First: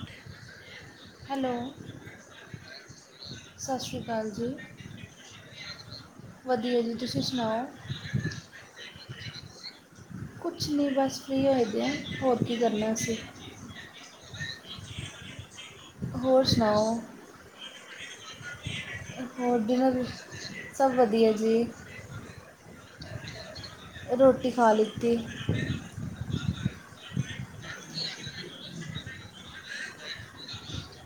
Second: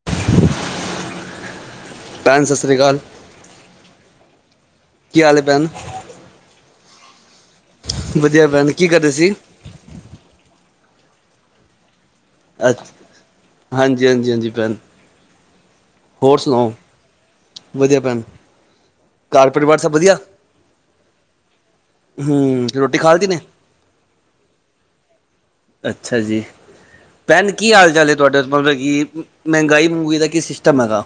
[inaudible] Hello. ਭੈਣ ਸਤਿ ਸ਼੍ਰੀ ਅਕਾਲ, ਸਤਿ ਸ਼੍ਰੀ ਅਕਾਲ ਜੀ ਕੀ ਹਾਲ ਏ ਭੈਣ? ਵਧੀਆ ਜੀ, ਤੁਸੀ ਸੁਣਾਓ? ਵਧੀਆ ਭੈਣ ਕੀ ਕਰਦੇ ਸੀ ਕੁਛ ਨਹੀਂ ਬਸ ਫ੍ਰੀ ਹੋਏ ਦੇ ਆ, ਹੋਰ ਕੀ ਅੱਛ ਕਰਨਾ ਅਸੀਂ। ਹਾਂਜੀ, ਹਾਂਜੀ, ਹਾਂਜੀ। ਭੈਣ ਹੋਰ ਸੁਣਾਓ? ਵਧੀਆ ਭੈਣ ਘਰ ਹੋਰ ਪਰਿਵਾਰ ਡਿਨਰ ਸਭ ਵੀ, ਵਧੀਆ ਸਭ ਵਧੀਆ ਜੀ। ਹੂੰ, ਰੋਟੀ ਖਾ ਲਿਤੀ ਨੇ ਰੋਟੀ ਖਾ ਲਿੱਤੀ। ਅੱਛਾ ਜੀ। ਭੈਣ ਕੀ ਹਾਲ-ਚਾਲ ਹੈ ਤੁਹਾਡਾ, ਮਤਲਬ ਕਿ ਮਹਿੰਗਾਈ ਮਹਗਈ ਦਾ ਕੀ ਸਿਸਟਮ ਹੈਗਾ?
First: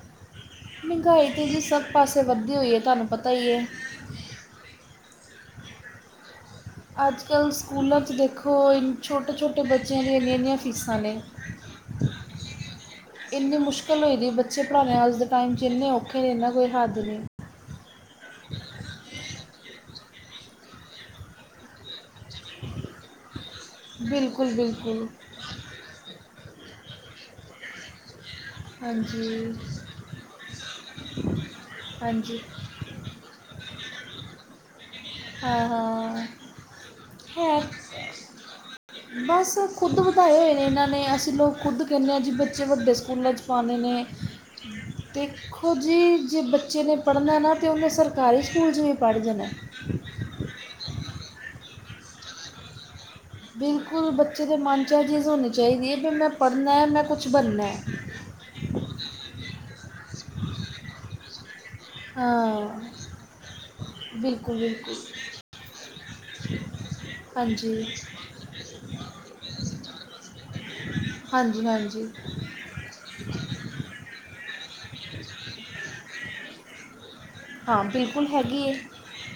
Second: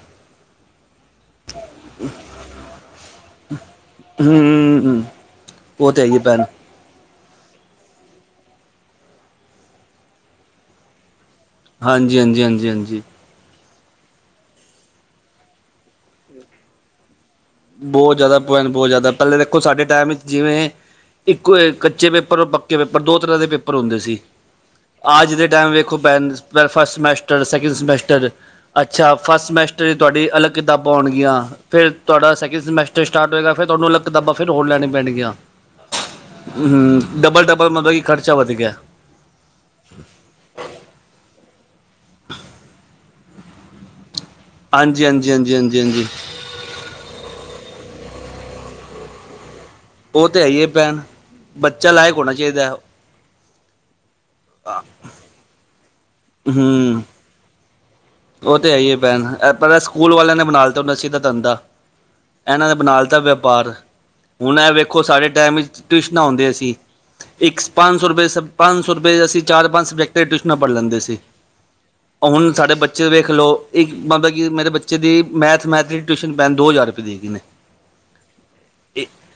ਮਹਿੰਗਾਈ ਤੇ ਜੀ ਸਭ ਪਾਸੇ ਵੱਧਦੀ ਹੋਈ ਹੈ, ਤੁਹਾਨੂੰ ਪਤਾ ਹੀ ਹੈ। ਹੂੰ, ਉਹ ਤੇ ਹੈ ਹੀ ਏ ਭੈਣ। ਅੱਜ-ਕੱਲ੍ਹ ਸਕੂਲਾਂ ਚ ਦੇਖੋ ਛੋਟੇ-ਛੋਟੇ ਬੱਚਿਆਂ ਦੀ ਇੰਨੀਆਂ-ਇੰਨੀਆਂ ਫੀਸਾਂ ਨੇ। ਹਾਂਜੀ, ਹਾਂਜੀ, ਹਾਂਜੀ, ਹਾਂਜੀ। ਇੰਨੀ ਮੁਸ਼ਕਿਲ ਹੋ ਦੀ ਬੱਚੇ ਪੜ੍ਹਾਣੇ ਅੱਜ ਦੇ ਟਾਈਮ ਇੰਨੇ ਔਖੇ ਨੇ ਇੰਨਾ ਕੋ ਹੱਦ ਨਹੀਂ। ਬਹੁਤ ਜ਼ਿਆਦਾ ਭੈਣ ਬਹੁਤ ਜ਼ਿਆਦਾ, ਪਹਿਲਾਂ ਦੇਖੋ, ਸਾਡੇ ਟਾਈਮ ਵਿੱਚ ਜਿਵੇਂ ਇੱਕੋ ਕੱਚੇ ਪੇਪਰ ਔਰ ਪੱਕੇ ਪੇਪਰ ਦੋ ਤਰ੍ਹਾਂ ਦੇ ਪੇਪਰ ਪੇਪਰ ਹੁੰਦੇ ਸੀ, ਬਿਲਕੁਲ ਬਿਲਕੁਲ ਅੱਜ ਦੇ ਟਾਈਮ ਵੇਖੋ ਭੈਣ ਫਸ਼ਟ ਸਮੈਸਟਰ, ਸੈਕਿੰਡ ਸਮੈਸਟਰ ਅੱਛਾ, ਫਸ਼ਟ ਹਾਂਜੀ ਸਮੈਸਟਰ ਤੁਹਾਡੀ ਅਲੱਗ ਕਿਤਾਬਾਂ ਹੋਣਗੀਆਂ, ਫੇਰ ਤੁਹਾਡਾ ਹਾਂਜੀ ਸਮੈਟਰ ਸਟਾਰਟ ਹੋਏਗਾ, ਫੇਰ ਤੁਹਾਨੂੰ ਅਲੱਗ ਕਿਤਾਬਾਂ ਫੇਰ ਹੋਰ ਲੈਣੀਆਂ ਪੈਣਗੀਆਂ। ਹਾਂ ਹਾਂ ਹੂੰ ਹੈ ਡਬਲ-ਡਬਲ ਮਤਲਬ ਕੀ ਖਰਚਾ ਵੱਧ ਗਿਆ। ਬਸ ਖੁਦ ਵਧਾਏ ਹੋਏ ਨੇ ਇਹਨਾਂ ਨੇ, ਅਸੀਂ ਲੋਕ ਖੁਦ ਕਹਿੰਦੇ ਹਾਂ ਜੀ ਬੱਚੇ ਵੱਡੇ ਸਕੂਲਾਂ 'ਚ ਪਾਵਾਣੇ ਨੇ, ਹਾਂਜੀ ਹਾਂਜੀ ਹਾਂਜੀ ਦੇਖੋ ਹਾਂਜੀ ਹਾਂਜੀ ਜੀ ਜੇ ਬੱਚੇ ਨੇ ਪੜ੍ਹਨਾ ਏ ਨਾ ਤੇ ਉਹਨੇ ਸਰਕਾਰੀ ਸਕੂਲ ਚ ਵੀ ਪੜ੍ਹ ਜਾਣਾ। ਉਹ ਤਾਂ ਹੈ ਹੀ ਹੈ ਭੈਣ, ਬੱਚਾ ਲਾਇਕ ਹੋਣਾ ਚਾਹੀਦਾ। ਬਿਲਕੁਲ ਬੱਚੇ ਦੇ ਮਨ 'ਚ ਇਹ ਚੀਜ਼ ਹੋਣੀ ਚਾਹੀਦੀ, ਕਿ ਮੈਂ ਪੜ੍ਹਨਾ ਹੈ ਮੈਂ ਹੂੰ ਕੁਛ ਬਣਨਾ ਹੈ। ਉਹ ਤੇ ਹੈ ਹੀ ਹੈ ਭੈਣ, ਪਹਿਲਾਂ ਸਕੂਲ ਵਾਲਿਆਂ ਨੇ ਬਣਾ ਦਿਤਾ [unintelligible] ਸੀ ਦਾ ਧੰਦਾ। ਇਹਨਾਂ ਨੇ ਹਾਂ ਬਣਾ ਲਿਤਾ ਵਪਾਰ। ਬਿਲਕੁਲ ਹੁਣ ਇਹ ਬਿਲਕੁਲ ਵੇਖੋ ਸਾਡੇ ਟਾਈਮ ਵਿੱਚ ਟਿਊਸ਼ਨਾ ਹੋਣ ਦੀਆਂ ਸੀ। ਇੱਕ ਹਾਂਜੀ ਪੰਜ ਸੌ ਰੁਪਏ ਸ ਪੰਜ ਸੌ ਰੁਪਏ ਅਸੀਂ ਚਾਰ ਪੰਜ ਸਬਜੈਕਟਾਂ ਟਿਊਸ਼ਨਾਂ ਪੜ੍ਹ ਲੈਂਦੇ ਸੀ, ਹਾਂਜੀ ਹਾਂਜੀ ਤਾ ਹੁਣ ਸਾਡੇ ਬਚ ਬੱਚੇ ਵੇਖ ਲਓ ਇੱਕ ਮਤਲਬ ਕਿ ਮੇਰੇ ਬੱਚੇ ਦੀ ਮੈਥ- ਮੈਥ ਦੀ ਟਿਊਸ਼ਨ ਭੈਣ ਦੋ ਹਜ਼ਾਰ ਰੁਪਏ ਦੀ ਹੈਗੀ ਨੇ। ਹਾਂ, ਬਿਲਕੁਲ ਹੈਗੀ ਐ।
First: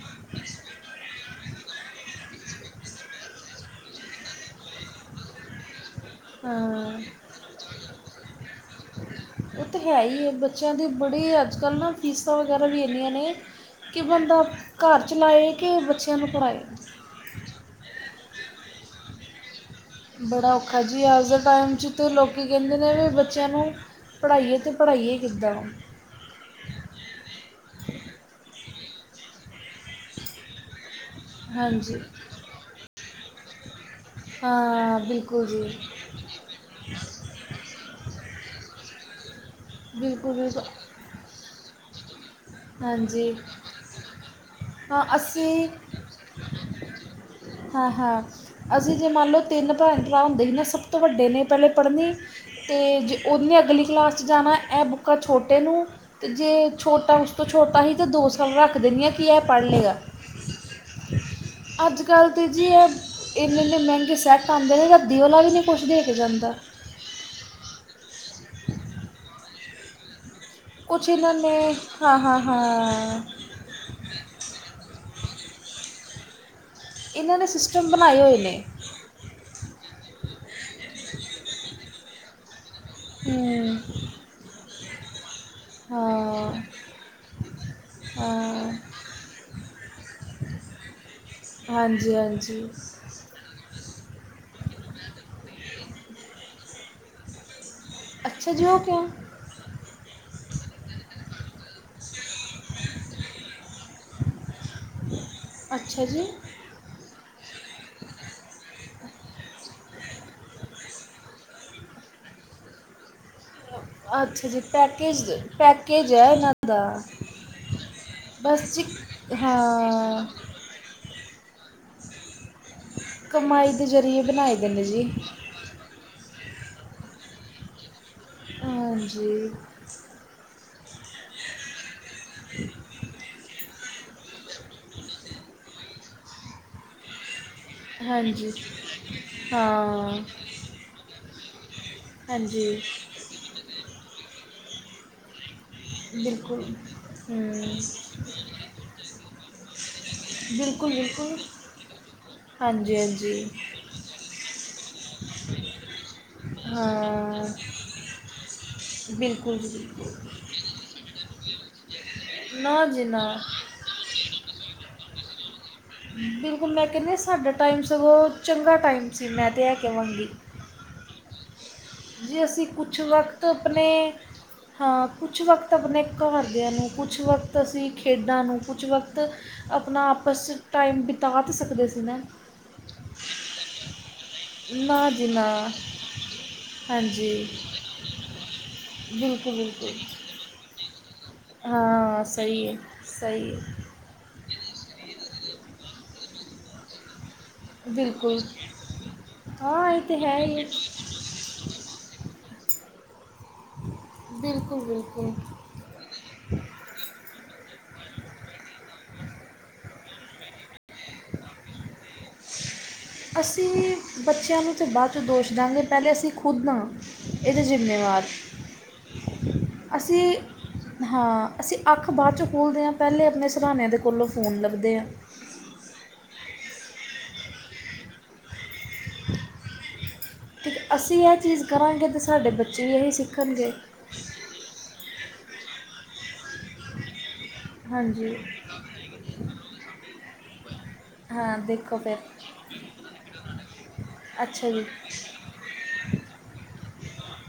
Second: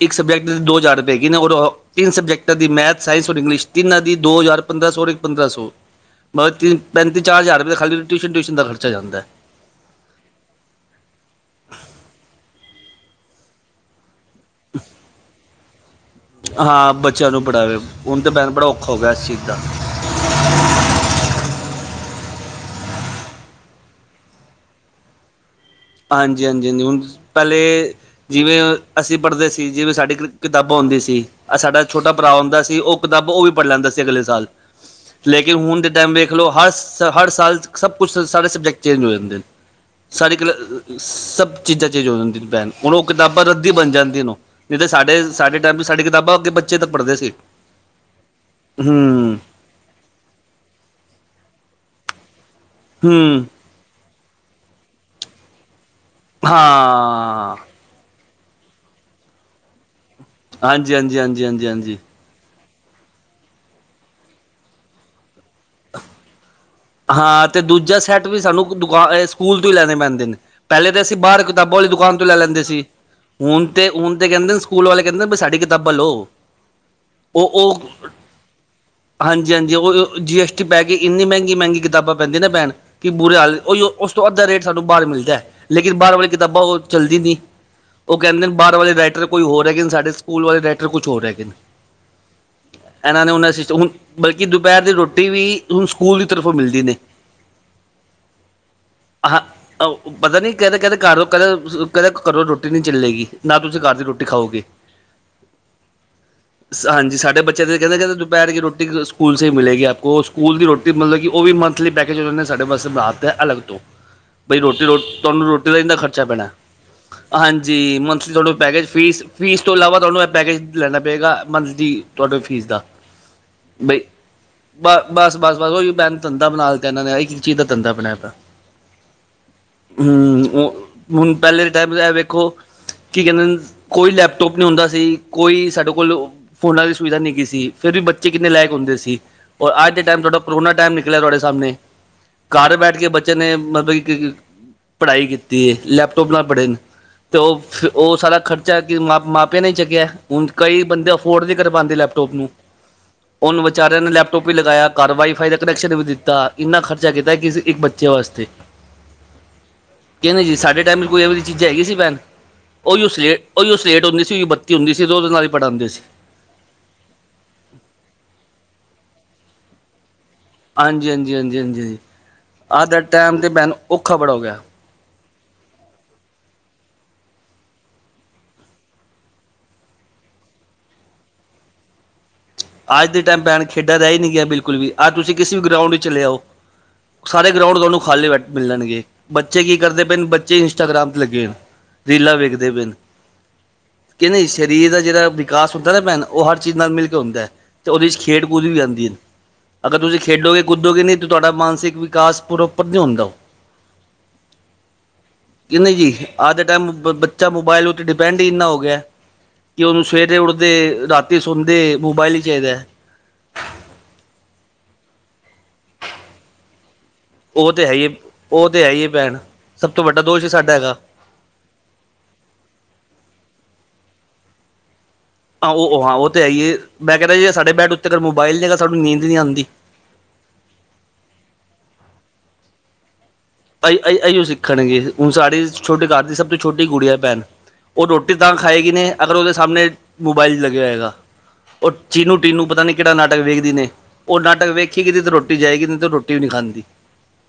ਇੱਕ ਸਬਜੈਕਟ ਦੇ ਦੋ ਹਜ਼ਾਰ ਰੁਪਏ ਦੀ ਹੈਗੀ ਨੇ, ਔਰ ਤਿੰਨ ਸਬਜੈਕਟ ਦੀ ਮੈਥ, ਸਾਇੰਸ ਔਰ ਇੰਗਲਿਸ਼ ਤਿੰਨਾਂ ਦੀ ਦੋ ਹਜ਼ਾਰ ਪੰਦਰਾਂ ਸੌ ਔਰ ਇਕ ਪੰਦਰਾਂ ਸੌ। ਬਸ ਤੀ, ਹਾਂ ਪੈਂਤੀ ਚਾਰ ਹਜ਼ਾਰ ਰੁਪਏ ਖਾਲੀ ਟਿਊਸ਼ਨ, ਟਿਊਸ਼ਨ ਦਾ ਖਰਚਾ ਜਾਂਦਾ। ਉਹ ਤਾਂ ਹੈ ਹੀ ਹੈ, ਬੱਚਿਆਂ ਦੇ ਬੜੇ ਅੱਜ ਕੱਲ੍ਹ ਨਾ ਫੀਸਾਂ ਵਗੈਰਾ ਵੀ ਇੰਨੀਆਂ ਨੇ। ਕਿ ਬੰਦਾ ਘਰ ਚਲਾਏ, ਕਿ ਬੱਚਿਆਂ ਨੂੰ ਪੜ੍ਹਾਏ। ਹਾਂ ਬੱਚਿਆਂ ਨੂੰ ਪੜਾਵੇ ਹੁਣ ਤੇ ਭੈਣ ਬੜਾ ਔਖ ਹੋ ਗਿਆ ਇਸ ਚੀਜ਼ ਦਾ। ਬੜਾ ਔਖਾ ਜੀ ਅੱਜ ਦੇ ਟਾਈਮ ਚ ਅਤੇ ਲੋਕੀ ਕਹਿੰਦੇ ਨੇ ਵੀ ਬੱਚਿਆਂ ਨੂੰ ਪੜ੍ਹਾਈਏ ਤੇ ਪੜ੍ਹਾਈਏ ਕਿੱਦਾਂ। ਹਾਂਜੀ-ਹਾਂਜੀ ਜੀ ਹੁਣ ਪੇਹਲੇ ਜਿਵੇਂ ਅਸੀਂ ਪੜ੍ਹਦੇ ਸੀ ਜਿਵੇਂ ਸਾਡੀ ਕਿਤਾਬਾਂ ਹੂੰਦੀ ਸੀ। ਆ ਸਾਡਾ ਹਾਂਜੀ ਛੋਟਾ ਭਰਾ ਹੁੰਦਾ ਸੀ ਓ ਕਿਤਾਬ ਓ ਵੀ ਪੜ੍ਹ ਲੈਂਦਾ ਸੀ ਅਗਲੇ ਸਾਲ ਹਾਂ ਬਿਲਕੁਲ ਲੇਕਿਨ ਜੀ ਹੁਣ ਦੇ ਟਾਈਮ ਵੇਖ ਲੌ ਹਰ ਹਰ ਸਾਲ ਸਭ ਕੁਛ ਸਾਰੇ ਸਬਜੈਕਟ ਚੇਂਜ ਹੋ ਜਾਂਦੇ ਬਿਲਕੁਲ ਸਾਰੇ ਕਲਾ ਬਿਲਕੁਲ ਸਭ ਚੀਜ਼ਾਂ ਚੇਂਜ ਹੋ ਜਾਂਦੀਆ ਨ। ਪੈਣ ਹੁਣ ਉਹ ਹਾਂਜੀ ਕਿਤਾਬਾਂ ਰੱਦੀ ਬਣ ਜਾਂਦੀਨ ਔ, ਨੀ ਤੇ ਹਾਂ ਸਾਡੇ-ਸਾਡੇ ਅਸੀਂ ਟਾਈਮ ਚ ਸਾਡੀ ਕਿਤਾਬਾਂ ਅੱਗੇ ਬੱਚੇ ਤੱਕ ਪੜ੍ਹਦੇ ਸੀ। ਹਾਂ-ਹਾਂ ਅਸੀਂ ਜੇ ਮੰਨ ਹੂੰ ਲੋ ਤਿੰਨ ਭੇਣ-ਭਰਾ ਹੁੰਦੇ ਸੀ ਨਾ ਸਭ ਤੋਂ ਵੱਡੇ ਨੇ ਪਹਿਲੇ ਪੜਨੀ ਤੇ ਜ ਹੂੰ ਉਹਨੇ ਅਗਲੀ ਕਲਾਸ ਜਾਣਾ ਇਹ ਬੁੱਕਾਂ ਛੋਟੇ ਨੂੰ ਤੇ ਜੇ ਛੋਟਾ ਹਾਂ ਅਹੀ ਤਾਂ ਦੋ ਸਾਲ ਰੱਖ ਦਿੰਨੀ ਐ ਕਿ ਐ ਪੜ੍ਹ ਲਏਗਾ। ਹਾਂਜੀ-ਹਾਂਜੀ, ਹਾਂਜੀ-ਹਾਂਜੀ, ਹਾਂਜੀ। ਤੇ ਜੀ ਏ ਇੰਨੇ-ਇੰਨੇ ਮਹਿੰਗੇ ਸੈੱਟ ਆਂਦੇ ਨੇ ਰੱਦੀ ਵਾਲਾ ਵੀ ਨਈ ਕੁਛ ਦੇ ਕੇ ਜਾਂਦਾ। ਹਾਂ ਤੇ ਦੂਜਾ ਸੈੱਟ ਵੀ ਸਾਨੂੰ ਦੁਕਾਨ ਏ ਸਕੂਲ ਤੋਂ ਹੀ ਲੈਨੇ ਪੈਂਦੇ ਨ। ਪੇਲੇ ਤੇ ਕੁਛ ਅਸੀਂ ਇਹਨਾਂ ਬਾਰ ਨੇ ਕਿਤਾਬਾਂ ਵਾਲੀ ਦੁਕਾਨ ਹਾਂ ਤੋਂ ਲੈ ਹਾਂ ਲੈਂਦੇ ਸੀ। ਹਾਂ ਹੁਨ ਤੇ ਹੁਨ ਤੇ ਕਹਿੰਦੇ ਸਕੂਲ ਵਾਲੇ ਕਹਿੰਦੇ ਬ ਸਾਡੀ ਕਿਤਾਬਾ ਲੋ। ਇਹਨਾਂ ਨੇ ਉਹ-ਉਹ, ਸਿਸਟਮ ਬਣਾਏ ਹੋਏ ਨੇ ਹਾਂਜੀ-ਹਾਂਜੀ ਉਹ ਜੀ ਐਸ ਟੀ ਪੈ ਕੇ ਇੰਨੀ ਮਹਿ ਮਹਿੰਗੀ ਕਿਤਾਬਾਂ ਪੈਂਦੀ ਨਾ ਭੈਣ। ਕਿ ਬੁਰੇ ਹਾਲ, ਹੂੰ ਓਈਔ ਉਸ ਤੋਂ ਅੱਧਾ ਰੇਟ ਸਾਨੂੰ ਬਾਰ ਮਿਲਦਾ ਲੇਕਿਨ ਬਾਰ ਵਾਲੀ ਹਾਂ ਕਿਤਾਬਾਂ ਉਹ ਚੱਲਦੀ ਨੀ। ਉ ਕਹਿੰਦੇ ਨੇ ਹਾਂ ਬਾਰ ਵਾਲੇ ਰਾਇਟਰ ਕੋਈ ਹੋਰ ਹੈਗੇ ਨੇ ਸਾਡੇ ਸਕੂਲ ਵਾਲੇ ਰਾਇਟਰ ਕੁਛ ਹੋਰ ਹੈਗੇ ਨ। ਜੀ ਹਾਂਜੀ। ਏਨਾਂ ਨੇ ਹੁਨ [unintelligible] ਬਲਕਿ ਦੁਪਹਿਰ ਦੀ ਰੋਟੀ ਵੀ ਹੁਣ ਸਕੂਲ ਦੀ ਤਰਫੋਂ ਮਿਲਦੀ ਨੇ। ਅੱਛਾ ਜੀ ਔ ਕਿਔ। ਓ ਪਤਾ ਨੀ ਕਹਿੰਦੇ-ਕਹਿੰਦੇ ਘਰੋਂ ਕਹਦੇ, ਕਹਦੇ ਘਰੋਂ ਰੋਟੀ ਨੀ ਚੱਲੇਗੀ ਨਾ ਤੁਸੀਂ ਘਰ ਦੀ ਰੋਟੀ ਖਾਓਗੇ। ਅੱਛਾ ਜੀ। ਹਾਂਜੀ ਸਾਡੇ ਬੱਚੇ ਦੇ ਕਹਿੰਦੇ ਕਹਦੇ ਦੁਪਹਿਰ ਦੀ ਰੋਟੀ ਸਕੂਲ ਸ ਹੀ ਮਿਲੇਗੀ ਆਪ ਕੋ ਉਹ ਸਕੂਲ ਦੀ ਰੋ ਤੇ ਮਤਲਬ ਕੀ ਉਹ ਵੀ ਮੰਥਲੀ ਪੈਕਜ ਉਹਨਾ ਨੇ ਸਾਡੇ ਵਾਸੇ ਬਨਾ ਤੇ ਅਲੱਗ ਤੋਂ, ਅੱਛਾ ਬਈ ਜੀ ਰੋਟੀ ਰੋ ਪੈਕੇਜ ਤੁਹਾਨੂੰ ਰੋਟੀ ਦਾ ਇੰਨਾ ਪੈਕੇਜ ਖਰਚਾ ਹੈ ਪੈਣਾ। ਇਹਨਾਂ ਦਾ ਹਾਂਜੀ, ਮੰਥਲੀ ਤੁਹਾਨੂੰ ਬਸ ਜੀ ਪੈਕੇਜ ਫੀਸ-ਫੀਸ ਤੋਂ ਇਲਾਵਾ ਤੁਹਾਨੂੰ ਹਾਂ ਏ ਪੈਕੇਜ ਲੈਣਾ ਪਏਗਾ ਮੰਥਲੀ ਤੁਹਾਡੇ ਫੀਸ ਦਾ। ਕਮਾਈ ਦੇ ਬਈ ਜ਼ਰੀਏ ਬਨਾਏ ਦੇ ਨੇ ਬ ਜੀ। ਬਸ ਬਸ ਉਹੀ ਬੈ ਧੰਦਾ ਬਣਾ ਦਿੱਤਾ ਇਹਨਾਂ ਨੇ ਇੱਕ ਚੀਜ਼ ਦਾ ਧੰਦਾ ਬਣਾਇਆ ਦਾ। ਹਾਂਜੀ ਹੂੰ ਉਹ ਹੁਣ ਪਹਿਲੇ ਦੇ ਟਾਈਮ ਇਹ ਵੇਖੋ ਕੀ ਕਹਿੰਦੇ ਨ ਕੋਈ ਲੈਪਟੋਪ ਨੀ ਹੁੰਦਾ ਸੀ ਕੋਈ ਸਾਡੇ ਕੋਲ ਫੋਨਾਂ ਦੀ ਸੁਵਿਧਾ ਨੀ ਹੇਗੀ ਸੀ। ਸੀ ਫਿਰ ਵੀ ਬੱਚੇ ਕਿੰਨੇ ਹਾਂਜੀ ਲਾਇਕ ਹੁੰਦੇ ਸੀ ਔਰ ਅੱਜ ਦੇ ਟੇਮ ਹਾਂ ਤੁਹਾਡਾ ਕਰੋਨਾ ਟੇਮ ਨਿਕਲਿਆ ਤੁਹਾਡੇ ਸਾਮਣੇ ਘਰ ਹਾਂਜੀ ਬੈਠ ਕੇ ਬੱਚੇ ਨੇ ਮਤਲਬ ਕਿ ਪੜ੍ਹਾਈ ਕੀਤੀ ਏ ਲੈਪਟੋਪ ਨਾਲ ਬਿਲਕੁਲ ਪੜੇ ਨੇ। ਤੇ ਹੂੰ ਓ ਫ ਓ ਸਾਰਾ ਖਰਚਾ ਕਿ ਮ ਮਾਪਿਆਂ ਨੇ ਹੀ ਚੱਕਿਆ ਹੁਣ ਕਈ ਬੰਦੇ ਅਫੋਡ ਨੀ ਕਰ ਪਾਂਦੇ ਲੈਪਟੋਪ ਨੂੰ। ਹਾਂਜੀ-ਹਾਂਜੀ ਉਹਨੂੰ ਵਿਚਾਰਿਆਂ ਨੇ ਲੈਪਟੋਪ ਵੀ ਲਗਾਇਆ ਕਾਰ ਵਾਈਫਾਈ ਦਾ ਕਨੈਕਸ਼ਨ ਵੀ ਦਿੱ ਤਾਂ ਇੰਨਾ ਖਰਚਾ ਕੀਤਾ ਹਾਂ ਕਿ ਸੀ ਇੱਕ ਬੱਚੇ ਵਾਸਤੇ। ਬਿਲਕੁਲ ਜੀ ਬਿਲਕੁਲ ਕਹਿੰਦੇ ਜੀ ਸਾਡੇ ਟਾਈਮ ਚ ਕੋਈ ਐਵੇ ਚੀਜ਼ਾਂ ਹੈਗੀ ਸੀ ਭੇਨ ਨਾ ਉਹੀ ਜੀ ਉਸ ਨਾ ਉਹਹੀ ਉਹ ਸਲੇਟ ਹੁੰਦੀ ਸੀ ਬੱਤੀ ਹੁੰਦੀ ਸੀ ਉਹਦੇ ਨਾਲ ਹੀ ਪੜ੍ਹਾਂਦੇ ਸੀ। ਬਿਲਕੁਲ ਮੈਂ ਕਹਿੰਦੀ ਸਾਡਾ ਟਾਈਮ ਸਗੋਂ ਚੰਗਾ ਟਾਈਮ ਸੀ ਮੈਂ ਤਾਂ ਇਹ ਕਵਾਂਗੀ। ਹਾਂਜੀ-ਹਾਂਜੀ- ਹਾਂਜੀ- ਹਾਂਜੀ ਅਸੀਂ ਹਾਂ ਅੱਜ ਕੁਛ ਦਾ ਟਾਈਮ ਵਕਤ 'ਤੇ ਭੈਣੂੰ ਆਪਣੇ ਔਖਾ ਬੜ ਹੋ ਗਿਆ। ਹਾਂ, ਕੁਝ ਵਕਤ ਆਪਣੇ ਘਰਦਿਆਂ ਨੂੰ ਕੁਝ ਵਕਤ ਅਸੀਂ ਖੇਡਾਂ ਨੂੰ ਕੁਝ ਵਕਤ ਆਪਣਾ ਆਪਸ 'ਚ ਟਾਈਮ ਬਿਤਾ ਤਾਂ ਸਕਦੇ ਸੀ ਨਾ। ਅੱਜ ਦੇ ਟਾਈਮ ਭੈਣ ਖੇਡਾਂ ਰਹਿ ਹੀ ਨੀ ਗਿਆ ਬਿਲਕੁਲ ਵੀ ਨਾ ਆੱਜ ਜੀ ਤੁਸੀਂ ਨਾ ਕਿਸੇ ਵੀ ਗਰਾਊਂਡ ਵਿੱਚ ਚ ਲਿਆਓ ਹਾਂਜੀ ਸਾਰੇ ਗਰਾਊਂਡ ਤੁਹਾਨੂੰ ਖਾਲੇ ਬੈ ਮਿਲਣਗੇ ਬਿਲਕੁਲ ਬੱਚੇ ਕੀ ਕਰਦੇ ਪਏ ਬਿਲਕੁਲ ਨੇ ਬੱਚੇ ਇੰਸਟਾਗ੍ਰਾਮ 'ਤੇ ਲੱਗੇ ਹੋਣ ਹਾਂ, ਸਹੀ ਹੈ ਸਹੀ ਹੈ। ਕਹਿੰਦੇ ਸਰੀਰ ਦਾ ਜਿਹੜਾ ਵਿਕਾਸ ਹੁੰਦਾ ਨਾ ਭੈਣ ਉਹ ਹਰ ਚੀਜ਼ ਨਾਲ ਮਿਲ ਕੇ ਹੁੰਦਾ ਹੈ। ਤੇ ਉਹਦੇ 'ਚ ਬਿਲਕੁਲ ਖੇਡ ਕੂਦ ਵੀ ਆਉਦੀ ਹੈ। ਹਾਂ ਅਗਰ ਇਹ ਤਾਂ ਤੁਸੀਂ ਹੈ ਖੇਡੋਗੇ ਹੀ ਹੈ ਕੁਦੋਗੇ ਨਹੀਂ ਤਾਂ ਤੁਹਾਡਾ ਮਾਨਸਿਕ ਵਿਕਾਸ ਪ੍ਰੋਪਰ ਨੂੰ ਹੁੰਦਾ। ਬਿਲਕੁਲ- ਬਿਲਕੁਲ। ਕਿਹਿੰ ਜੀ ਅੱਜ ਦਾ ਟਮ ਬੱਚਾ ਮੋਬਾਇਲ ਉੱਤੇ ਡਿਪੈਂਡ ਹੀ ਇੰਨਾ ਹੋ ਗਿਆ। ਕਿ ਉਹਨੂੰ ਸਵੇਰੇ ਉੱਠਦੇ ਰਾਤੀ ਸਣਦੇ ਮੋਬਾਇਲ ਹੀ ਚਾਹੀਦਾ ਐ। ਅਸੀਂ ਬੱਚਿਆਂ ਨੂੰ ਤਾਂ ਬਾਅਦ 'ਚ ਦੋਸ਼ ਦਵਾਂਗੇ ਪਹਿਲੇ ਅਸੀਂ ਖੁਦ ਹਾ। ਇਹਦੇ ਉਹ ਤੇ ਹੈ ਹੀ ਜ਼ਿੰਮੇਵਾਰ ਉਹ ਤੇ ਹੈ ਹੀ ਭੈਣ ਸਭ ਤੋਂ ਅਸੀਂ ਵੱਡਾ ਦੋਸ਼ ਹੀ ਸਾਡਾ ਹੈਗਾ ਹਾਂ ਅਸੀਂ ਅੱਖ ਬਾਅਦ 'ਚੋਂ ਖੋਲ੍ਹਦੇ ਹਾਂ ਪਹਿਲੇ ਆਪਣੇ ਸਰਾਹਣੇ ਕੋਲੋਂ ਫੋਨ ਲੱਭਦੇ ਆ। ਆਹੋ ਹਾਂ ਉਹ ਤਾਂ ਹੈ ਹੀਏ ਮੈਂ ਕਹਿ ਜੇ ਸਾਡੇ ਬੈਡ ਉੱਤੇ ਅਗਰ ਮੋਬਾਈਲ ਨਹੀ ਨੀਦ ਨਹੀਂ ਆਂਦੀ। ਅਤੇ ਠੀਕ ਅਸੀਂ ਇਹ ਚੀਜ਼ ਕਰਾਂਗੇ ਅਤੇ ਸਾਡੇ ਬੱਚੇ ਵੀ ਇਹੀ ਸਿੱਖਣਗੇ। ਅਹੀਂ ਸਿੱਖਣਗੇ, ਹੁਣ ਸਾਡੇ ਛੋਟੇ ਘ ਦੀ ਸਭ ਤੋਂ ਛੋਟੀ ਕੁੜੀ ਹੈ ਭੈਣ ਉਹ ਰੋਟੀ ਹਾਂਜੀ ਤਾਂ ਖਾਏਗੀ ਨਹੀਂ ਅਗਰ ਉਹਦੇ ਸਾਹਮਣੇ ਮੋਬਾਇਲ ਲੱਗਿਆ ਹੋਏਗਾ। ਹਾਂ ਉਹ ਦੇਖੋ ਫਿਰ ਚੀਨੂੰ ਟਟੀਨੂੰ ਪਤਾ ਨੀ ਕਿਹੜਾ ਨਾਟਕ ਵੇਖਦੀ ਨੇ। ਉਹ ਨਾਟਕ ਅੱਛਾ ਜੀ ਵੇਖੀਗੀ ਤੇ ਰੋਟੀ ਜਾਏਗੀ ਨਹੀਂ ਤੇ ਉਹ ਰੋਟੀ ਵੀ ਨੀ ਖਾਂਦੀ।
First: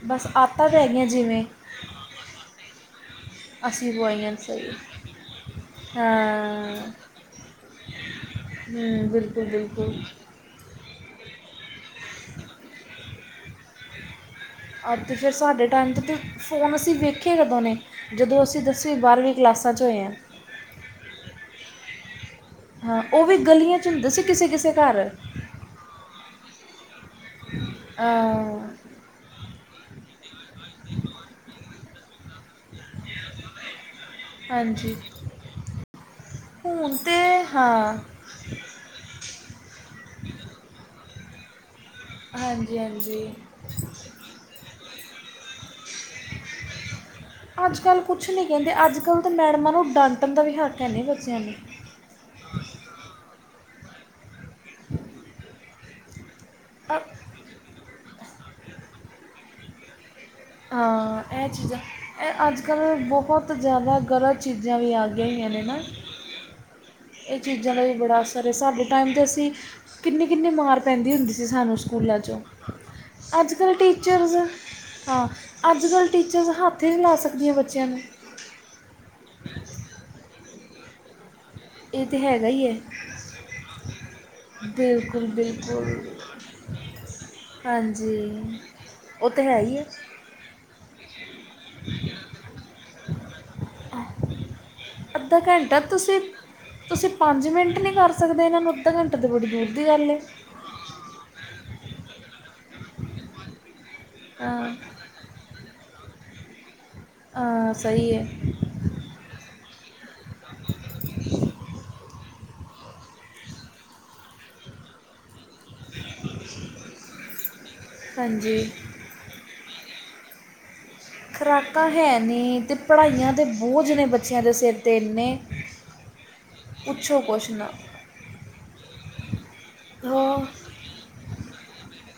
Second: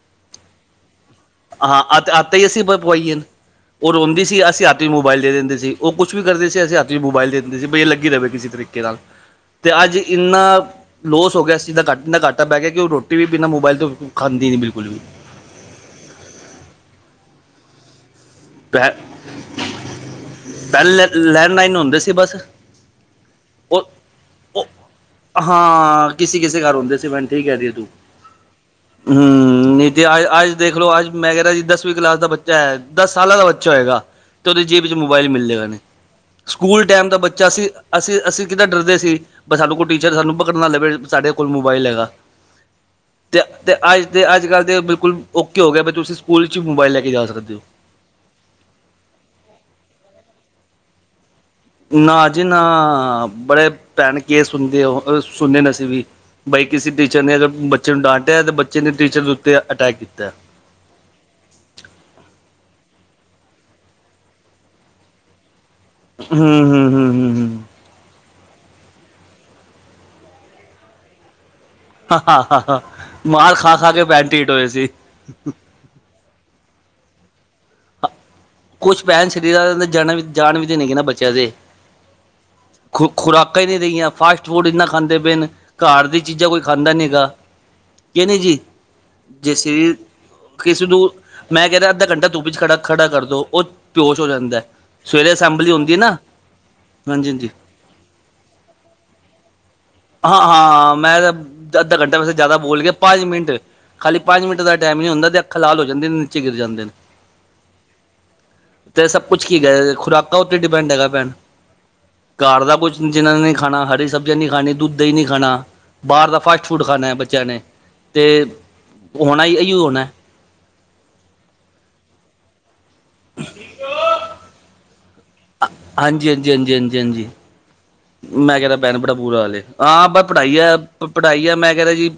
ਬਸ ਆਤਾਂ ਰਹਿ ਗਈਆਂ ਜਿਵੇਂ। ਹਾਂ ਅੱ ਹੀ ਅਸੀਂ ਪਵਾਈਏ। ਉਹ ਅਸੀਂ ਰੋਂਿੰਦੀ ਪਵਾਈਆਂ ਸੀ ਅਸੀਂ ਸਹੀ ਹਾਤ ਮੋਬਾਇਲ ਦੇਂਦੇ ਸੀ ਉਹ ਕੁਛ ਵੀ ਕਰਦੇ ਸੀ ਅਸੀ ਹਾਂ ਹਾਤ ਮੋਬਾਇਲ ਦੇ ਦਿੰਦੇ ਸੀ ਵੀਈ ਇਹ ਲੱਗੀ ਰਹੇ ਕਿਸੇ ਤਰੀਕੇ ਨਲ ਹੂੰ ਬਿਲਕੁਲ ਤੇ ਬਿਲਕੁਲ ਅੱਜ ਇੰਨਾ ਲੋਸ ਹੋ ਗਿਆ ਇਸ ਚਜ਼ ਦਾ ਘੱਟ ਦਾ ਘਟ ਪੈ ਗਿਆ ਕਿ ਉਹ ਰੋਟੀ ਵੀ ਬਿਨਾਂ ਮੋਬਾਈਲ ਤੋਂ ਖਾਂਦੀ ਨੀ ਬਿਲਕੁਲ ਵੀ। ਅੱਜ ਤੇ ਫਿਰ ਸਾਡੇ ਟਾਈਮ 'ਤੇ ਤਾਂ ਫੋਨ ਅਸੀਂ ਵੇਖੇ ਕਦੋਂ ਨੇ। ਜਦੋਂ ਅਸੀਂ ਪਹਿ ਦਸਵੀ ਬਾਰਵੀਂ ਕਲਾਸਾਂ 'ਚ ਹੋਏ ਐ। ਪਹਿਲੇ ਲੈਂਡਲਾਈਨ ਹੁੰਦੇ ਸੀ ਬਸ ਹਾਂ ਉਹ ਵੀ ਗਲੀਆਂ ਚ ਉਹ ਹੁੰਦੇ ਸੀ ਕਿਸੇ ਉਹ -ਕਿਸੇ ਘਰ। ਹਾਂ, ਕਿਸੇ-ਕਿਸੇ ਘਰ ਹੁੰਦੇ ਸੀ ਭੈਣ ਠੀ ਕਹਿਦੀ ਤੂੰ। ਹਾਂ, ਹਮ ਨ ਤੇ ਅ ਅੱਜ ਦੇਖਲੋ ਅੱਜ ਮੈਂ ਕਹਿ ਜੀ ਦਸਵੀਂ ਕਲਾਸ ਦਾ ਬੱਚਾ ਐ ਸਾਲਾਂ ਦਾ ਬੱਚਾ ਹੋਏਗਾ ਤੇ ਉਹਦੇ ਜੇਬ ਚ ਹਾਂਜੀ ਮੋਬਾਇਲ ਮਿਲਲੇਗਾ ਨੀ। ਸਕੂਲ ਹੁਣ ਟਾਈਮ ਦਾ ਤੇ ਬੱਚਾ ਹਾਂ ਅਸੀਂ- ਅਸੀਂ ਕਿਦਾਂ ਡਰਦੇ ਸੀ ਬ ਸਾਨੂੰ ਕੋਈ ਟੀਚਰ ਸਾਨੂੰ ਪਕੜਨਾ ਲਵੇ ਸਾਡੇ ਸਾਡੇ ਕੋਲ ਮੋਬਾਈਲ ਹੈਗਾ ਹਾਂਜੀ ਹਾਂਜੀ ਤੇ ਤੇ ਅੱਜ ਦੇ ਅੱਜ -ਕੱਲ੍ਹ ਦੇ ਬਿਲਕੁਲ ਓਕੇ ਹੋ ਗਿਆ ਤੁਸੀਂ ਸਕੂਲ ' ਹੀ ਮੋਬਾਈਲ ਲੈ ਕੇ ਜਾ ਸਕਦੇ ਹੋ। ਕੁਝ ਨਹੀਂ ਕਹਿੰਦੇ ਅੱਜ- ਕੱਲ੍ਹ ਤਾਂ ਮੈਡਮਾਂ ਨੂੰ ਡਾਂਟਣ ਦਾ ਵੀ ਹੱਕ ਹੈ ਨਹੀਂ ਬੱਚਿਆਂ ਨੂੰ। ਨਾ ਜੀ ਨਾ ਬੜੇ ਭੈਣ ਕਿ ਸੁਣਦੇ ਉਹ ਸੁਣਦੇ ਅਸੀਂ ਵੀ ਬਾਈ ਕਿਸੇ ਟੀਚਰ ਨੇ ਬੱਚੇ ਨੂੰ ਡਾਂਟਿਆ ਤੇ ਬੱਚੇ ਨੇ ਟੀਚਰ ਦੇ ਉੱਤੇ ਅਟੈਕ ਕੀਤਾ ਐ। ਹਾਂ ਇਹ ਚੀਜ਼ਾਂ ਇਹ ਅੱਜ -ਕੱਲ੍ਹ ਬਹੁਤ ਜ਼ਿਆਦਾ ਗਲਤ ਚੀਜ਼ਾਂ ਵੀ ਆ ਗਈ ਹੋਈਆਂ ਨੇ ਨਾ। ਹੂੰ ਹੂੰ ਹੂੰ ਹੂੰ ਇਹ ਹੂੰ ਚੀਜਾਂ ਜਦਾ ਵੀ ਬੜਾ ਅਸਰ ਸਾਡੇ ਟਾਈਮ ਤਾਂ ਅਸੀਂ ਕਿੰਨੀ ਕਿੰਨੀ ਮਾਰ ਪੈਂਦੀ ਹੁੰਦੀ ਸੀ ਸਾਨੂੰ ਸਕੂਲਾਂ ਚੋਂ, ਹਾਂ ਅੱਜ ਮਾਰ ਕੱਲ ਖਾ ਖਾ ਕੇ ਟੀਚਰਸ ਪੈਂਟੀਟ ਹੋਏ ਸੀ ਹਾਂ ਅੱਜ ਕੱਲ੍ਹ ਟੀਚਰਸ ਹੱਥ ਈ ਨੀ ਲਾ ਸਕਦੀਆਂ ਬੱਚਿਆਂ ਨੂੰ ਕੁਛ ਭੈਣ ਸਰੀਰ ਜਾਨ ਵੀ ਦੇ ਨੇ ਕਿ ਨਾ ਬੱਚਿਆਂ ਦੇ ਇਹ ਤਾਂ ਹੈਗਾ ਹੀ ਹੈ ਖੁਰਾਕਾਂ ਈ ਨੀ ਰਹੀਆਂ ਫਾਸਟ ਫੂਡ ਇੰਨਾ ਖਾਂਦੇ ਬਿਲਕੁਲ ਪਏ ਨੇ ਘਰ ਬਿਲਕੁਲ ਦੀ ਚੀਜ਼ਾਂ ਕੋਈ ਖਾਂਦਾ ਨੀ ਹੈਗਾ। ਕਿ ਨਹੀਂ ਹਾਂਜੀ ਜੀ ਉਹ ਤਾਂ ਜੇ ਹੈ ਈ ਐ। ਸਰੀਰ ਕਿਸੇ ਨੂੰ ਮੈਂ ਕਹਿ ਰਿਆ ਅੱਧਾ ਘੰਟਾ ਧੁੱਪੀ ਚ ਖੜਾ ਖੜਾ ਕਰਦੋ ਉਹ ਬੇਹੋਸ਼ ਹੋ ਜਾਂਦਾ। ਸਵੇਰੇ ਅੱਧਾ ਅਸੈਂਬਲੀ ਘੰਟਾ ਹੁੰਦੀ ਹੈ ਨਾ ਤੁਸੀਂ, ਤੁਸੀਂ ਹਾਂਜੀ ਪੰਜ ਹਾਂਜੀ ਮਿੰਟ ਨੀ ਖੜ ਸਕਦੇ ਸਕਦੇ ਇਹਨਾ ਨੂੰ ਅੱਧਾ ਘੰਟੇ ਤੇ ਬੜੀ ਦੂਰ ਦੀ ਗੱਲ ਐ। ਹਾਂ ਹਾਂ ਮੈਂ ਤਾਂ ਅੱਧਾ ਘੰਟਾ ਵੈਸੇ ਜ਼ਿਆਦਾ ਬੋਲ ਗਿਆ ਪੰਜ ਮਿੰਟ ਖਾਲੀ ਪੰਜ ਮਿੰਟ ਹਾਂ ਦਾ ਟਾਈਮ ਨੀ ਹੁੰਦਾ ਤੇ ਅੱਖਾਂ ਲਾਲ ਹੋ ਜਾਂਦੇ ਨੀਚੇ ਗਿਰ ਜਾਂਦੇ ਨੇ। ਹਾਂ ਸਹੀ ਐ। ਤੇ ਸਭ ਕੁਛ ਕੀ ਗਿਆ ਖੁਰਾਕ ਉੱਤੇ ਡਿਪੈਂਡ ਹੈਗਾ ਭੈਣ। ਘਰ ਦਾ ਕੁਝ ਜਿਹਨਾਂ ਨੇ ਖਾਣਾ ਹਰੀ ਸਬਜ਼ੀਆਂ ਨੀ ਖਾਣੀ ਦੁੱਧ ਦਈ ਨੀ ਖਾਣਾ, ਬਾਰ ਦਾ ਫਾਸਟਫੂਡ ਖਾਣਾ ਬੱਚਿਆਂ ਨੇ ਅਤੇ ਹਾਂਜੀ ਹੋਣਾ ਐਈਓ ਹੋਣਾ। ਖੁਰਾਕਾਂ ਹੈ ਨੀ ਅਤੇ ਪੜ੍ਹਾਈਆਂ ਤਾਂ ਬੋਝ ਨੇ ਬੱਚਿਆਂ ਦੇ ਸਿਰ 'ਤੇ ਇੰਨੇ ਹਾਂਜੀ-ਹਾਂਜੀ-ਹਾਂਜੀ-ਹਾਂਜੀ-ਹਾਂਜੀ। ਪਿਛਲਾ ਮੈਂ ਕਹਿੰਦਾ ਭੈਣ ਬੜਾ ਬੁਰਾ ਹਾਲ ਐ ਪਰ ਹਾਂ ਪੜ੍ਹਾਈ ਆ ਪੜ੍ਹਾਈ ਆ ਮੈਂ ਕਹਿੰਦਾ ਜੀ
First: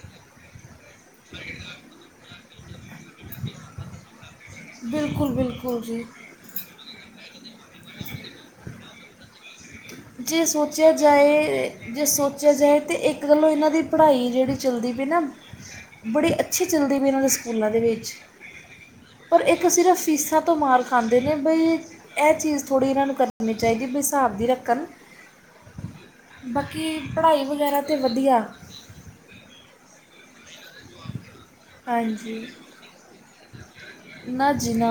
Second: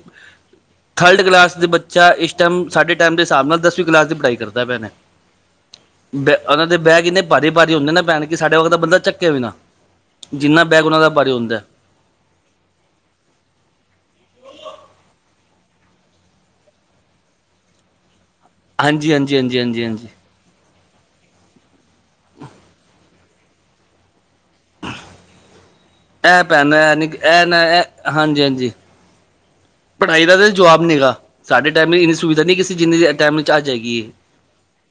ਥਰਡ ਕਲਾਸ ਦੇ ਬੱਚਾ ਇਸ ਟਾਈਮ ਸਾਡੇ ਟਾਈਮ ਦੇ ਹਿਸਾਬ ਨਾਲ ਦਸਵੀਂ ਕਲਾਸ ਦੀ ਪੜ੍ਹਾਈ ਕਰ ਕਰਦੇ ਪਏ ਬਿਲਕੁਲ ਬਿਲਕੁਲ ਜੀ ਨੇ ਉਹਨਾਂ ਦੇ ਬੈਗ ਇੰਨੇ ਭਾਰੀ ਭਾਰੀ ਹੁੰਦੇ ਨਾ ਭੈਣ ਕਿ ਸਾਡੇ ਵਕਤ ਤਾਂ ਬੰਦਾ ਚੱਕੇ ਵੀ ਨਾ। ਜੇ ਜਿੰਨਾ ਬੈਗ ਸੋਚਿਆ ਉਹਨਾਂ ਦਾ ਭਾਰੀ ਹੁੰਦਾ ਜਾਏ ਜੇ ਸੋਚਿਆ ਜਾਏ ਤਾਂ ਇੱਕ ਗੱਲੋਂ ਇਹਨਾਂ ਦੀ ਪੜ੍ਹਾਈ ਜਿਹੜੀ ਚੱਲਦੀ ਪਈ ਨਾ ਬੜੀ ਅੱਛੀ ਚੱਲਦੀ ਪਈ ਇਹਨਾਂ ਦੇ ਸਕੂਲਾਂ ਦੇ ਵਿੱਚ। ਹਾਂਜੀ ਹਾਂਜੀ ਪਰ ਹਾਂਜੀ ਇੱਕ ਹਾਂਜੀ ਸਿਰਫ ਹਾਂਜੀ ਫੀਸਾਂ ਤੋਂ ਮਾਰ ਖਾਂਦੇ ਨੇ। ਖਾਂਦੇ ਨੇ ਬਈ ਇਹ ਚੀਜ਼ ਥੋੜ੍ਹੀ ਇਹਨਾਂ ਨੂੰ ਕਰਨੀ ਚਾਹੀਦੀ ਵੀ ਕਿ ਹਿਸਾਬ ਦੀ ਰੱਖਣ। ਇਹ ਭੈਣ ਐ ਬਾਕੀ ਨੀ ਪੜ੍ਹਾਈ ਇਹ ਨਾ ਵਗੈਰਾ ਤਾਂ ਵਧੀਆ ਹਾਂਜੀ ਹਾਂਜੀ। ਪੜ੍ਹਾਈ ਦਾ ਤਾਂ ਜਵਾਬ ਨੀ ਹੈਗਾ, ਸਾਡੇ ਟਾਈਮ ਇੰਨੀ ਸੁਵਿਧਾ ਹਾਂਜੀ ਨਹੀਂ ਸੀ ਜਿੰਨੀ ਟਾਈਮ ਵਿੱਚ ਚ [unintelligible] ਹੈਗੀ ਐ। ਨਾ ਜੀ ਨਾ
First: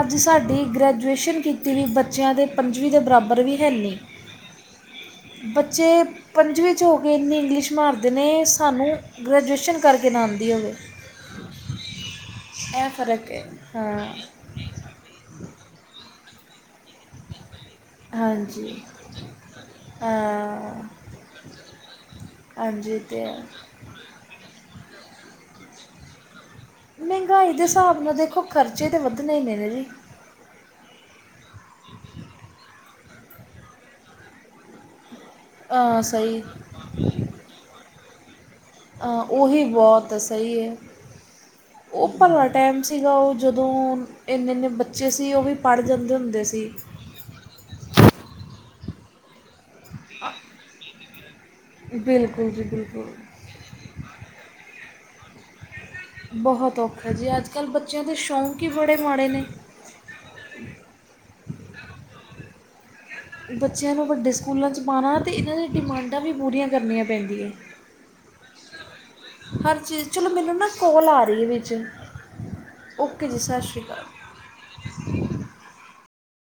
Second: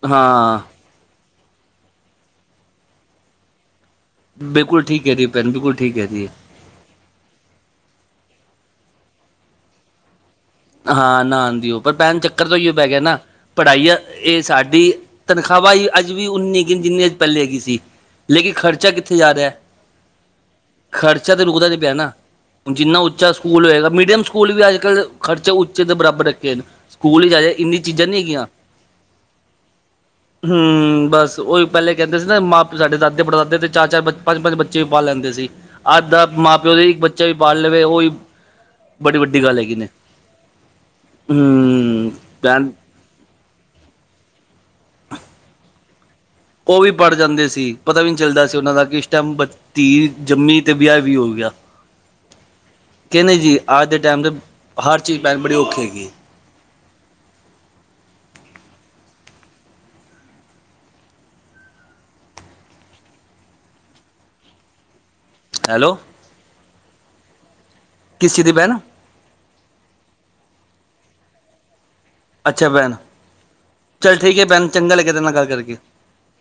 ਅੱਜ ਸਾਡੀ ਗ੍ਰੈਜੂਏਸ਼ਨ ਕੀਤੀ ਤੇ ਬੱਚਿਆਂ ਦੇ ਪੰਜਵੀਂ ਦੇ ਬਰਾਬਰ ਵੀ ਹੈਨੀ। ਬਿਲਕੁਲ ਠੀਕ ਕਹਿ ਰੀ ਐ ਭੈਣ ਬਿਲਕੁਲ ਠੀਕ ਹੈ ਜੀ। ਪੰਜਵੀਂ ਹੋ ਕੇ ਇੰਨੀ ਇੰਗਲਿਸ਼ ਮਾਰਦੇ ਨੇ ਸਾਨੂੰ ਗ੍ਰੈਜੂਏਸ਼ਨ ਕਰਕੇ ਨਾ ਆਦੀ ਹੋਵੇ। ਹਾਂ ਨਾ ਆਦੀ ਹੋਏ ਪਰ ਭੈਣ ਚੱਕਰ ਤਾਂਈਓ ਪੈ ਇਹ ਗਿਆ ਨਾ ਫਰਕ ਹੈ ਪੜ੍ਹਾਈ ਇਹ ਹਾਂ ਤੇ ਸਾਡੀ ਤਨਖਾਹ ਅੱਜ ਵੀ ਉਨੀ ਐ ਜਿੰਨੀ ਅੱਜ ਪਹਿਲੇ ਹੈਗੀ ਸੀ। ਲੇਕਿਨ ਹਾਂਜੀ ਖਰਚਾ ਕਿੱਥੇ ਜਾ ਰਿਹਾ। ਹਾਂ ਖਰਚਾ ਤਾਂ ਰੁਕਦਾ ਨੀ ਨਾ ਪਿਆ ਨਾ ਹੁਣ ਹਾਂਜੀ ਜਿੰਨਾ ਅਤੇ ਉੱਚਾ ਸਕੂਲ ਹੋਏਗਾ ਮੀਡੀਅਮ ਸਕੂਲ ਸਕੂਲ ਵੀ ਅੱਜ ਕੱਲ੍ਹ ਖਰਚੇ ਉੱਚੇ ਦੇ ਬਰਾਬਰ ਰੱਖੇ ਨੇ ਸਕੂਲ ਹੀ ਜਾ ਮਹਿੰਗਾਈ ਦੇ ਇੰਨੀ ਹਿਸਾਬ ਚੀਜ਼ਾਂ ਨਾਲ ਨਹੀਂ ਦੇਖੋ ਹੈਗੀਆਂ ਖਰਚੇ ਤਾਂ ਵੱਧਣੇ ਨੇ ਜੀ। ਹੂੰ ਬਸ ਉਹੀ ਪਹਿਲੇ ਕਹਿੰਦੇ ਸੀ ਨਾ ਮਾਪੇ ਸਾਡੇ ਦਾਦੇ ਪੜਦਾਦੇ ਤੇ ਚਾਰ-ਚਾਰ ਪੰਜ-ਪੰਜ ਬੱਚੇ ਵੀ ਪਾਲ ਲੈਂਦੇ ਸੀ ਅ ਅੱਜ ਦਾ ਸਹੀ ਮਾਂ ਪਿਓ ਦੇ ਇੱਕ ਬੱਚੇ ਬੱਚੇ ਵੀ ਪਾਲ ਲਵੇ ਓਹ ਈ ਅ ਉਹੀ ਬਹੁਤ ਸਹੀ ਐ, ਉਹ ਹੂੰ ਭਲਾ ਅ ਭੈਣ ਟੈਮ ਸ ਸੀਗਾ ਓਹ ਜਦੋਂ, ਇੰਨੇ- ਇੰਨੇ ਬੱਚੇ ਸੀ, ਉਹ ਵੀ ਪੜ੍ਹ ਜਾਂਦੇ ਹੁੰਦੇ ਸੀ। ਓਹ ਵੀ ਪੜ੍ਹ ਜਾਂਦੇ ਸੀ, ਪਤਾ ਵੀ ਨਹੀਂ ਚੱਲਦਾ ਸੀ ਉਹਨਾਂ ਦਾ, ਕਿ ਇਸ ਟਾਈਮ ਧੀ ਜੰਮੀ, ਤੇ ਵਿਆਹ ਵੀ ਹੋ ਗਿਆ। ਬਿਲਕੁਲ ਜੀ ਬਿਲਕੁਲ। ਕੇ ਨਹੀਂ ਜੀ, ਅੱਜ ਦੇ ਟਾਈਮ ਹਰ ਚੀਜ, [unintelligible] ਬੜੀ ਔਖੀ ਹੈਗੀ ਏ। ਬਹੁਤ ਔਖਾ ਜੀ, ਅੱਜ ਕੱਲ੍ਹ ਬੱਚਿਆਂ ਦੇ ਸ਼ੌਂਕ ਹੀ ਬੜੇ ਮਾੜੇ ਨੇ। ਬੱਚਿਆਂ ਨੂੰ ਵੱਡੇ ਸਕੂਲਾਂ 'ਚ ਪਾਉਣਾ, ਤੇ ਇਹਨਾਂ ਦੀ ਹੈਲੋ ਡਿਮਾਂਡਾਂ ਵੀ ਪੂਰੀਆਂ ਕਰਨੀਆਂ ਪੈਂਦੀਆਂ। ਕਿਸ ਦੀ ਮੈਂ ਨਾ ਹਰ ਚੀਜ਼, ਚਲੋ ਮੈਨੂੰ ਨਾ ਕੋਲ ਆ ਰਹੀ ਹੈ ਵਿੱਚ ਅੱਛਾ ਭੈਣ, ਓਕੇ ਜੀ ਸਤਿ ਸ਼੍ਰੀ ਅਕਾਲ ਚੱਲ ਠੀਕ ਹੈ ਭੈਣ, ਚੰਗਾ ਲੱਗਿਆ ਤੇਰੇ ਨਾਲ ਗੱਲ ਕਰਕੇ।